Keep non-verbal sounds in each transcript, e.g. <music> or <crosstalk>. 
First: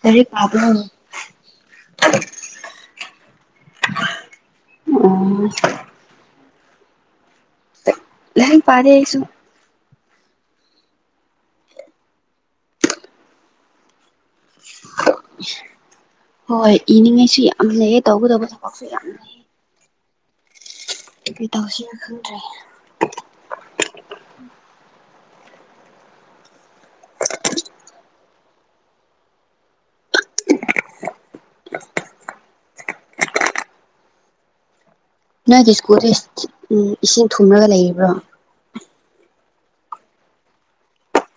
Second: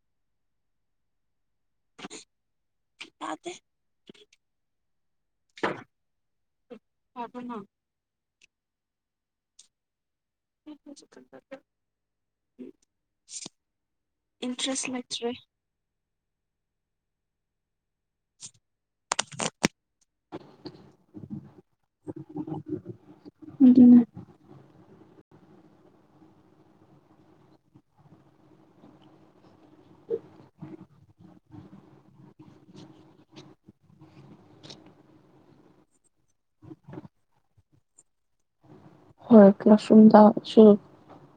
ꯀꯔꯤ ꯄꯥꯕꯔꯣ <unintelligible> <unintelligible> ꯌꯥꯗꯦ ꯑꯣ꯫ <unintelligible> <unintelligible> ꯄꯥꯔꯦ ꯑꯩꯁꯨ꯫ ꯏꯟꯇꯔꯦꯁ ꯂꯩꯇ꯭ꯔꯦ꯫ ꯍꯣꯏ ꯏꯅꯤꯉꯩꯁꯨ ꯌꯥꯝ ꯂꯩꯌꯦ꯫ ꯇꯧꯒꯗꯕ ꯊꯕꯛꯁꯨ ꯌꯥꯝ ꯂꯩ꯫ ꯀꯩꯇꯧꯁꯤꯔ ꯈꯪꯗ꯭ꯔꯦ꯫ ꯑꯗꯨꯅꯦ ꯅꯣꯏꯒꯤ ꯁ꯭ꯀꯨꯜꯗꯤ ꯎꯝ ꯏꯁꯤꯡ ꯊꯨꯝꯃꯔꯒ ꯂꯩꯕ꯭ꯔꯣ꯫ <unintelligible>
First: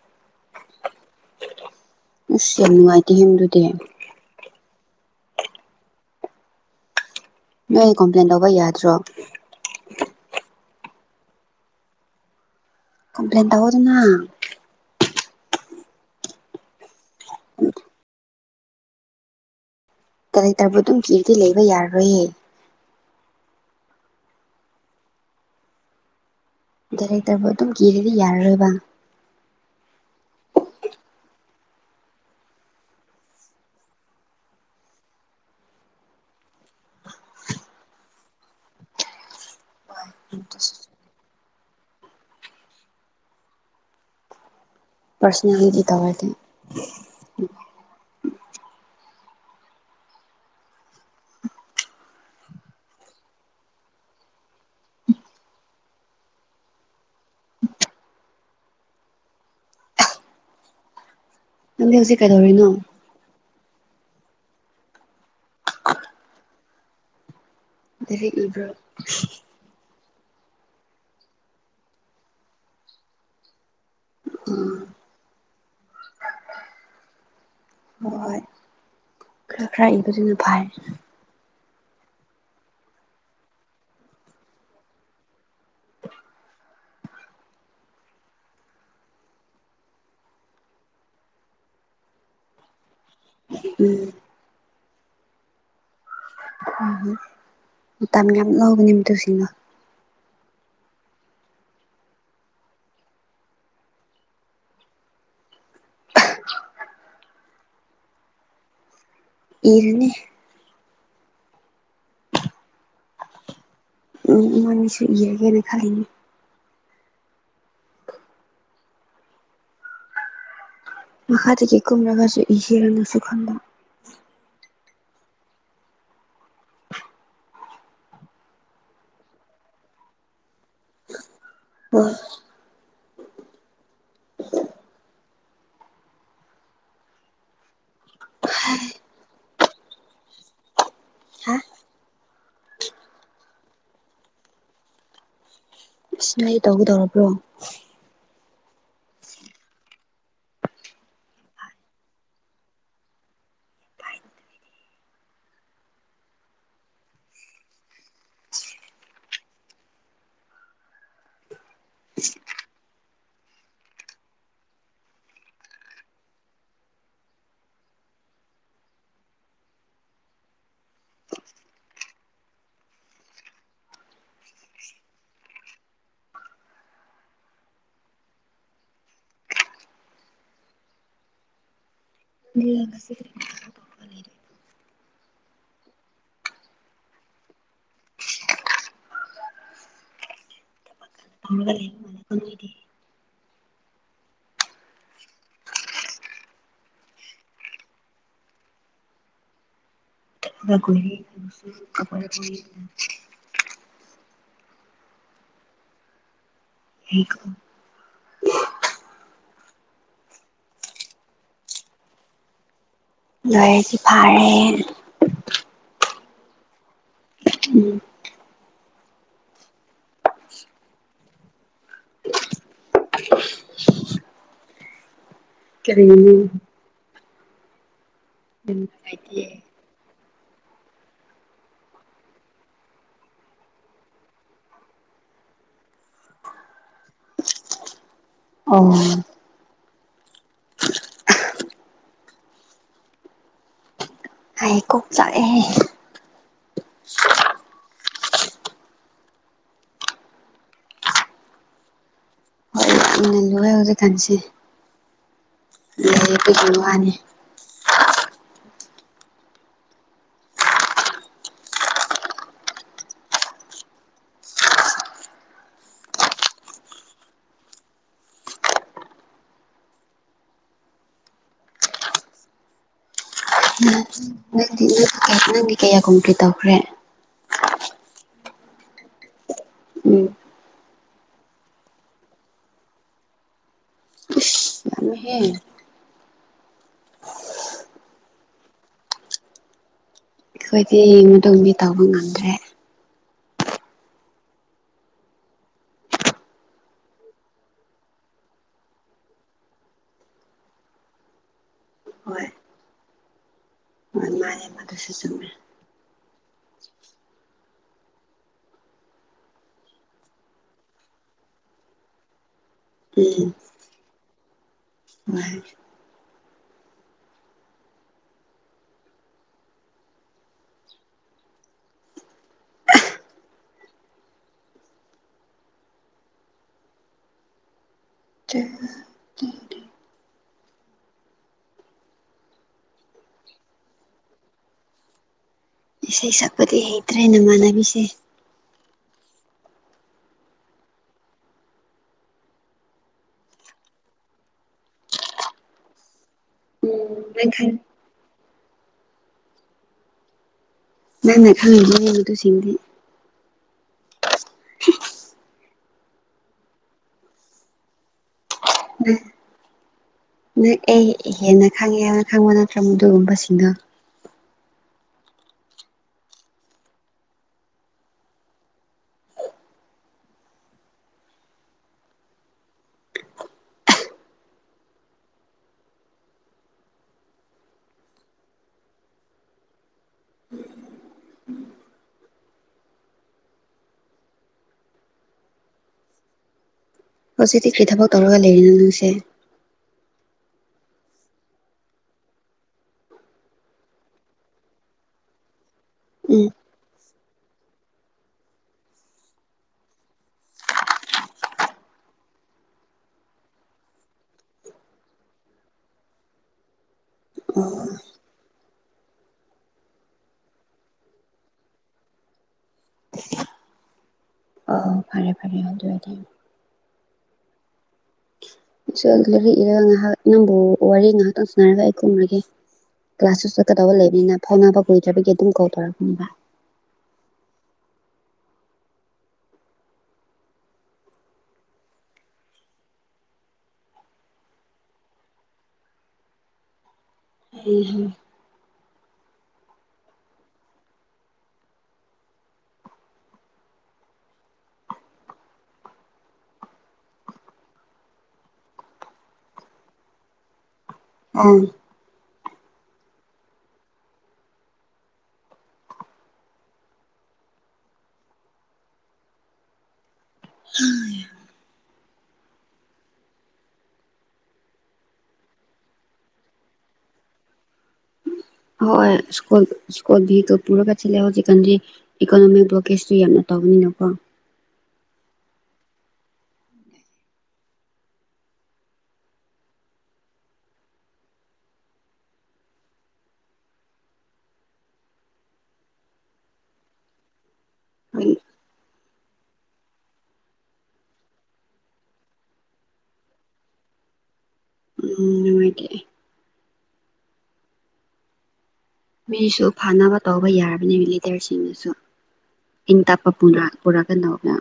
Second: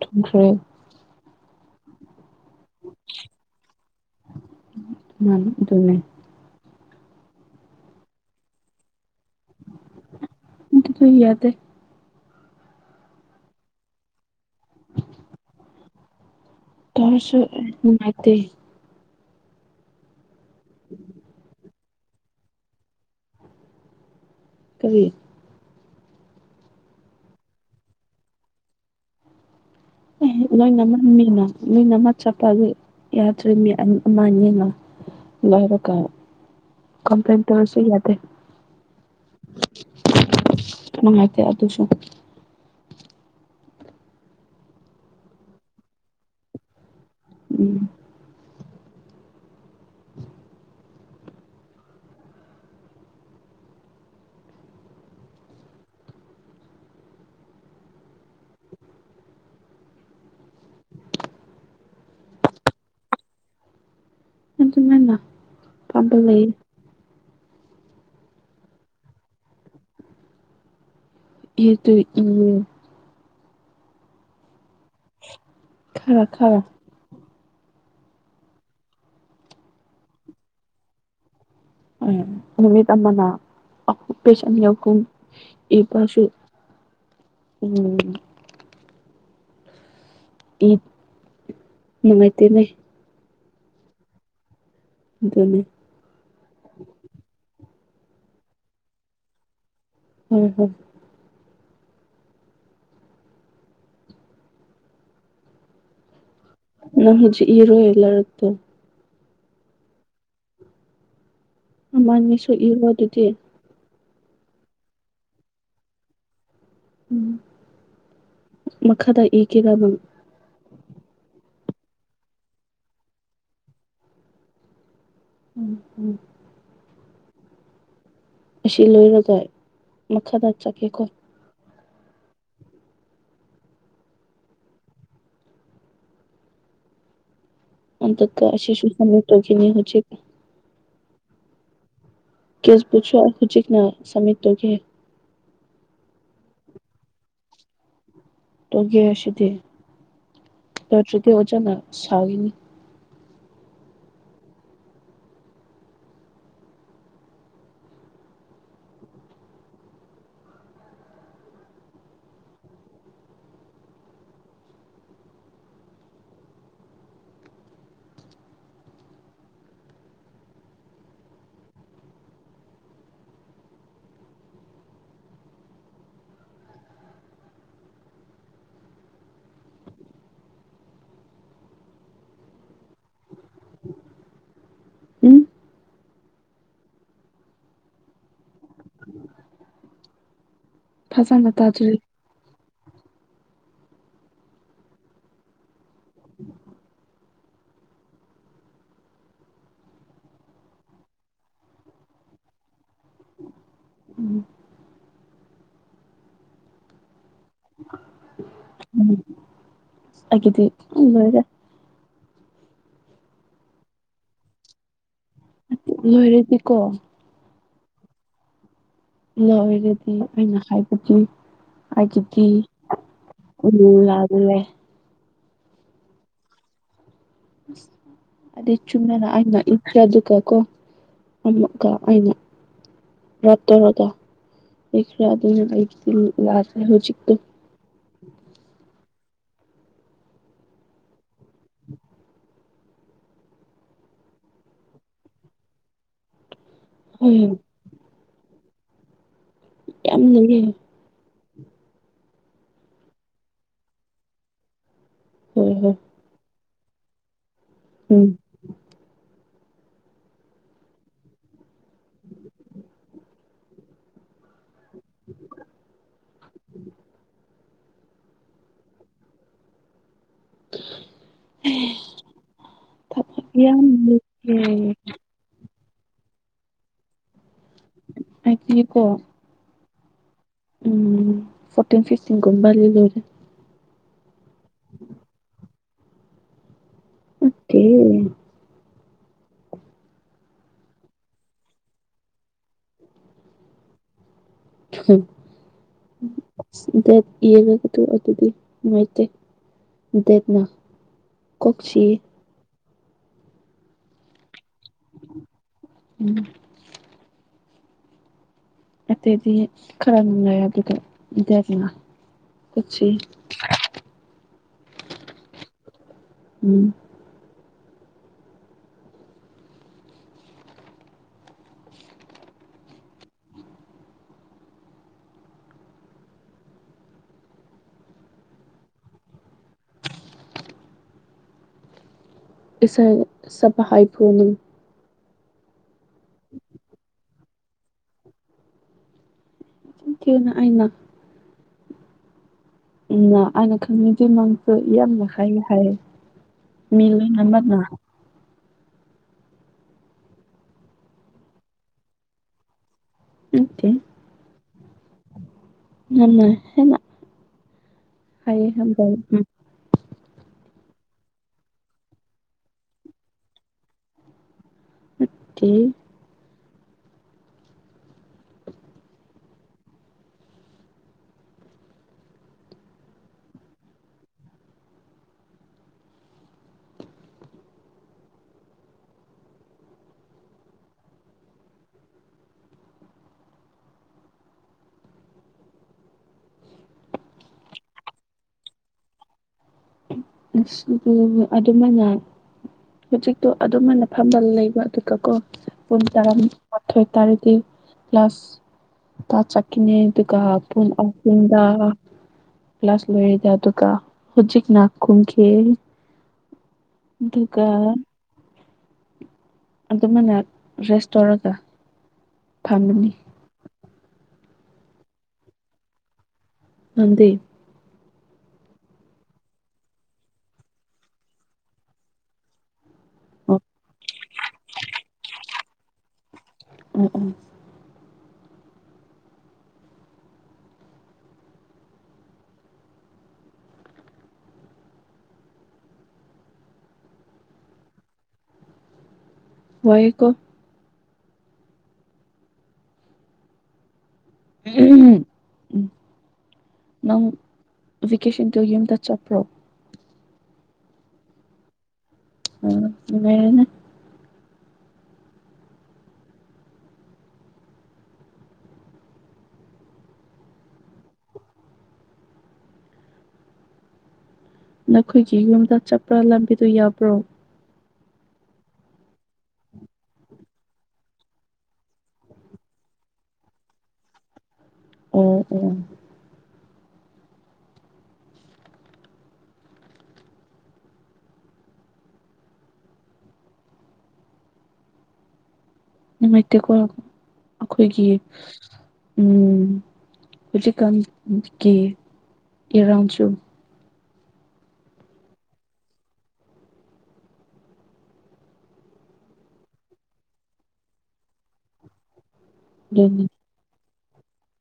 ꯊꯨꯝꯈ꯭ꯔꯦ꯫ ꯑꯁ ꯌꯥꯝ ꯅꯨꯡꯉꯥꯏꯇꯦ ꯍꯦ ꯑꯗꯨꯗꯤ꯫ ꯍꯣꯏ ꯑꯗꯨꯅꯦ꯫ ꯅꯣꯏ ꯀꯝꯄ꯭ꯂꯦꯟ ꯇꯧꯕ ꯌꯥꯗ꯭ꯔꯣ꯫ ꯑꯗꯨꯗꯤ ꯌꯥꯗꯦ꯫ ꯀꯝꯄ꯭ꯂꯦꯟ ꯇꯧꯍꯧꯗꯅ꯫ ꯀꯔꯤꯁꯨ ꯅꯨꯡꯉꯥꯏꯇꯦ꯫ <unintelligible> <unintelligible> ꯀꯔꯤ꯫ ꯂꯩꯇꯕ ꯑꯗꯨꯝ ꯀꯤꯔꯗꯤ ꯌꯥꯔꯣꯏꯕ꯫ ꯑꯦ ꯂꯣꯏꯅ ꯑꯃ ꯃꯤꯅ ꯂꯣꯏꯅ ꯑꯃ ꯆꯠꯄ ꯑꯗꯨ ꯌꯥꯗ꯭ꯔꯦ ꯃꯤ ꯑꯃ ꯑꯅꯤꯅ ꯂꯣꯏꯔꯒ ꯀꯝꯄ꯭ꯂꯦꯟ ꯇꯧꯔꯁꯨ ꯌꯥꯗꯦ ꯅꯨꯡꯉꯥꯏꯇꯦ ꯑꯗꯨꯁꯨ ꯄꯔꯁꯅꯒꯤ ꯇꯋꯥꯗ ꯎꯝ ꯅꯪꯗꯤ ꯍꯧꯖꯤꯛ ꯀꯩꯗꯧꯔꯤꯅꯣ ꯑꯗꯨꯃꯥꯏꯅ ꯄꯥꯝꯕ ꯂꯩ ꯑꯗꯨ ꯏꯕ꯭ꯔꯣ ꯍ ꯇ ꯎ <unintelligible> ꯎꯝ ꯈꯔ ꯈꯔ ꯍꯣꯏ ꯍꯣꯏ ꯈꯔ ꯈꯔ ꯏꯕꯗꯨꯅ ꯐꯥꯏ ꯑ ꯅꯨꯃꯤꯠ ꯑꯃꯅ ꯄꯦꯁ ꯑꯅꯤ ꯑꯍꯨꯝ ꯏꯕꯁꯨ ꯎꯝ ꯎ ꯅꯨꯡꯉꯥꯏꯏꯇꯦꯅꯦ ꯎꯝ ꯑꯗꯨꯅꯤ ꯎ ꯃꯇꯝ ꯌꯥꯝ ꯂꯧꯕꯅꯤ ꯃꯨꯁꯤꯡꯅ <unintelligible> ꯅꯪ ꯍꯧꯖꯤꯛ ꯏꯔꯣ ꯑꯦꯂꯔꯠꯇꯣ ꯏꯔꯅꯤ ꯃꯅꯤꯁꯨ ꯏꯔꯣ ꯑꯗꯨꯗꯤ ꯎ ꯏꯕꯥꯟꯅꯤꯁꯨ ꯏꯔꯒꯦꯅ ꯈꯜꯂꯤꯅꯦ ꯃꯈꯥꯗ ꯏꯒꯦꯔ ꯅꯪ ꯃꯈꯥꯗꯒꯤ ꯀꯨꯝꯔꯒꯁꯨ ꯏꯁꯤꯔꯅꯁꯨ ꯈꯟꯕ ꯎꯝ ꯎꯝ ꯑꯁꯤ ꯂꯣꯏꯔꯒ ꯃꯈꯥꯗ ꯆꯠꯀꯦꯀꯣ ꯑꯥ ꯑꯗꯨꯒ ꯑꯁꯤꯁꯨ ꯑꯃꯨꯛ ꯇꯧꯈꯤꯅꯤ ꯍꯧꯖꯤꯛ ꯍꯥ ꯀꯁ ꯄ ꯄꯨꯣ ꯍꯧꯨ ꯎꯆꯖꯤꯛꯅ ꯁꯃꯤ ꯇꯒꯤ ꯑꯁꯃꯥꯏ ꯇꯧꯒꯗꯧꯔꯕ꯭ꯔꯣ ꯇꯧꯒꯦ ꯑꯁꯦꯗꯤ ꯇꯧꯗꯔꯥꯗꯤ ꯑꯣꯖꯅ ꯁꯥꯥꯎꯒꯅꯤ ꯎꯝ ꯐꯖꯅ ꯇꯖꯔꯤ <unintelligible> ꯎꯝ <unintelligible> ꯑꯗꯨꯗꯤ ꯂꯣꯏꯔꯦ ꯂꯣꯏꯔꯗꯤ ꯐꯥꯔꯦ ꯂꯣꯏꯔꯗꯤꯀꯣ ꯎꯝ ꯂ ꯑꯣꯏꯔꯗꯤ ꯑꯩꯅ ꯍꯥꯏꯕꯗꯤ ꯑꯩꯒꯤꯗꯤ ꯂꯥꯜꯂꯨꯔꯦ ꯀꯔꯤ ꯃꯃꯤꯡ <unintelligible> ꯑꯗ ꯆꯨꯝꯅ ꯏꯈꯔꯗꯨꯒ ꯀꯣ ꯑꯃꯨꯛꯒ ꯑꯩꯅ ꯔꯥꯞ ꯇꯧꯔꯒ ꯏꯈ꯭ꯔꯦ ꯑꯗꯨꯅ ꯑꯩ ꯍꯧꯖꯤꯛꯇ ꯑꯣ ꯍꯥꯏ ꯀꯣꯛ ꯆꯥꯛꯑꯦꯍꯦ ꯎꯝ ꯌꯥꯝ ꯂꯩꯌꯦ ꯌꯥꯝ ꯂꯣꯏꯌꯦ ꯍꯧꯖꯤꯛ ꯈꯟꯁꯦ ꯍꯝ ꯍꯝ ꯀ ꯈꯣꯂꯨ ꯋꯥꯅꯤ ꯎꯝ <inaudible> ꯏ ꯅꯗꯤ ꯅꯠꯇ ꯅ ꯀꯌꯥ ꯀꯨꯝ ꯀꯔꯤ ꯇꯧꯈ꯭ꯔꯦ ꯑꯩꯒꯤꯀꯣ ꯎꯝ ꯎꯝ ꯐꯣꯔꯇꯤꯟ ꯐꯤꯐꯇꯤꯟ ꯀꯨꯝꯕ ꯂꯤ ꯂꯣꯏꯔꯦ ꯍꯦ ꯑꯠꯇꯦ ꯑꯩꯈꯣꯏꯗꯤ ꯃꯇꯨꯡꯗꯗꯤ ꯇꯧꯕ ꯉꯝꯗ꯭ꯔꯦ ꯗꯦꯠꯒ ꯇꯗꯤ ꯃꯥ ꯗꯦꯠ ꯀꯁꯤ ꯑ ꯁ ꯆ ꯎꯝ ꯑꯇꯩꯗꯤ ꯈꯔ ꯅꯨꯡꯉꯥꯏ ꯑꯗꯨꯗꯦꯅꯥ ꯀꯆ ꯎꯝ <inaudible> ꯎꯝ ꯊ ꯏꯁ ꯁ ꯍꯥꯏ ꯐꯅꯤ ꯏꯁꯩ ꯁꯛꯄꯗꯤ ꯍꯩꯇ꯭ꯔꯦ ꯅꯃꯥꯟꯅꯕꯤꯁꯦ ꯀꯌꯅ ꯍꯥꯏꯅ ꯎꯝ ꯑꯩꯅ ꯈꯪꯉꯗ ꯃꯥꯡꯁꯨ ꯌꯥꯝꯅ ꯍꯥꯏ ꯍꯥꯏꯌꯦ ꯎꯝ ꯃꯤꯂ ꯅꯪ ꯈꯪ ꯅꯝꯕꯅ ꯅꯪ ꯅ ꯈꯜꯂ ꯅꯡꯅ ꯇꯨꯁꯤꯡꯗꯤ ꯎꯠꯇꯦ ꯃꯥ ꯍꯦꯟꯅ ꯍꯥꯏꯌꯦ ꯍ ꯇ ꯅꯪ ꯎꯝ ꯅꯪ ꯑꯩ ꯍꯦꯟꯅ ꯈꯪꯉꯦ ꯌꯥꯝꯅ ꯈꯪꯕ ꯅꯠꯇ꯭ꯔ ꯑꯗꯨꯒꯒꯨꯝꯕꯕꯁꯤꯅ ꯀ ꯍꯧꯖꯤꯛꯇꯤ ꯀ꯭ꯔꯤ ꯊꯕꯛ ꯇꯧꯔꯒ ꯂꯩꯔꯤꯅꯣ ꯅꯪꯁꯦ ꯑꯗꯨꯃꯥꯏꯅ ꯍꯧꯖꯤꯛꯇꯣ ꯑꯗꯨꯃꯥꯏꯅ ꯐꯝꯕ ꯂꯩꯕ ꯑꯗꯨꯒꯀꯣ ꯄꯨꯡ ꯇꯔꯥ ꯎꯝ ꯃꯥꯊꯣꯏ ꯇꯥꯔꯗꯤ ꯀ꯭ꯂꯥꯁ ꯇ ꯆꯠꯈꯤꯅꯦ ꯑꯗꯨꯒ ꯄꯨꯡ ꯑꯍꯨꯝꯗ ꯀ꯭ꯂꯥꯁ ꯂꯣꯏꯔꯗ ꯑꯗꯨꯒ ꯍꯧꯖꯤꯛꯅ ꯀꯨꯝꯀꯤꯦ ꯀꯥ ꯑꯗꯨꯃꯥꯏꯅ ꯔꯦꯁ ꯇꯧꯔꯒ ꯊꯃꯤꯅꯤ ꯑꯣ ꯐꯔꯦ ꯐꯔꯦ ꯑꯗꯨꯗꯤ ꯑꯗ ꯑꯗꯨ ꯏꯔꯒ ꯉꯥꯏꯍꯥꯛ ꯅꯪꯕꯨ ꯋꯥꯔꯤ ꯉꯥꯏꯍꯥꯛꯇꯪ ꯁꯥꯟꯅꯔꯒ ꯑꯩ ꯀꯨꯝꯔꯒꯦ ꯀ꯭ꯂꯥꯁꯁ ꯑꯣ ꯆꯀꯗꯧꯕ ꯂꯩꯕꯅꯤꯅ ꯐꯥꯎꯅꯕ ꯀꯨꯏ꯭ꯔꯒꯤ ꯑꯗꯨꯝ ꯀꯧ ꯇꯔꯒꯨꯝ ꯎ ꯎ ꯏꯍꯨꯝ ꯋꯥꯣ ꯅꯪ ꯦꯀꯦꯁꯟ ꯇ ꯌꯗ ꯆꯄ꯭ꯔꯣ ꯎꯝ ꯑ ꯏꯅ ꯅꯈꯣꯏꯒꯤ ꯌꯨꯝꯗ ꯆꯠꯄ꯭ꯔꯥ ꯂꯝꯕꯤꯗꯨ ꯌꯥꯕ꯭ꯔꯣ ꯍꯣꯏꯣꯏ ꯁꯀꯨꯜ ꯁ꯭ꯀꯣꯜ ꯚꯤꯒ ꯄꯨꯔꯒ ꯁꯤꯜꯂꯦ ꯍꯧꯖꯤꯛꯀꯥꯟꯗꯤ ꯏꯀꯣꯅꯣꯃꯤꯛ ꯕ꯭ꯂꯣꯀꯦꯁꯇꯨ ꯌꯥꯝꯅ ꯇꯧꯕꯅꯤꯅꯀꯣ ꯑꯣ ꯎ ꯅꯨꯅꯨꯡꯥꯏꯇꯦꯀꯣ ꯑꯩꯈꯣꯏꯒꯤ ꯍꯣꯏ ꯍꯧꯖꯤꯛꯀꯒꯤ ꯏꯔꯥꯡꯁꯨ ꯅꯨꯡꯉꯥꯏꯦ ꯃꯤꯁꯨ ꯐꯥꯅꯕ ꯇꯧꯕ ꯌꯥꯔꯕꯅꯤ ꯂꯤꯗꯔꯁꯤꯡꯅꯁꯨ ꯏꯟ ꯑꯗꯨꯅꯤ꯫ ꯇꯄ ꯄꯨꯅ ꯄꯨꯔꯛꯒꯗꯧꯃ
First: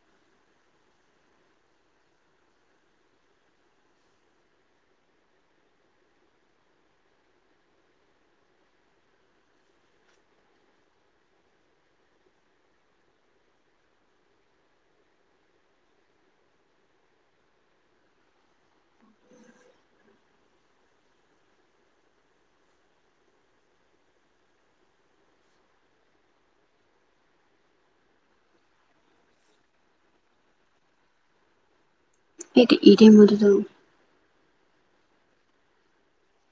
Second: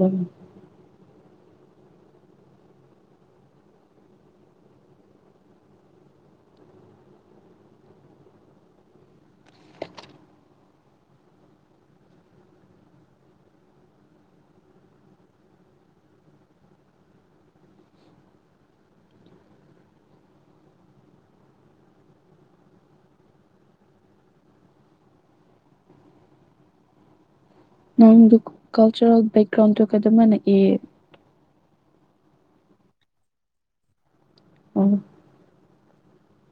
ꯎꯝ ꯅꯪꯗꯨ ꯀꯜꯆꯔꯦꯜ ꯒ꯭ꯔꯥꯎꯟ ꯇ ꯑꯦꯀꯗꯃꯦꯅ ꯑꯩꯗꯤ ꯏꯗꯦ ꯃꯗꯨꯗ ꯎꯝ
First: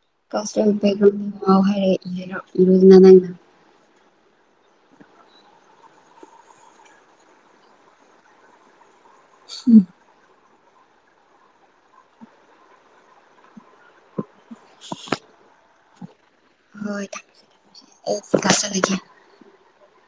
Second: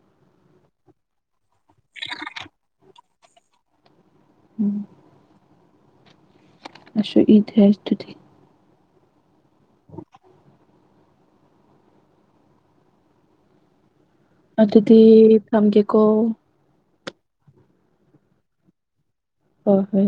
ꯀꯁꯔ ꯎꯝ ꯑꯁꯣ ꯏꯗꯤꯁ ꯑꯗꯨꯗꯤꯤ ꯎꯝ ꯑꯗꯨꯗꯤ ꯊꯝꯒꯦꯀꯣ <unintelligible> ꯍ‌ꯣꯏ ꯍꯣꯏ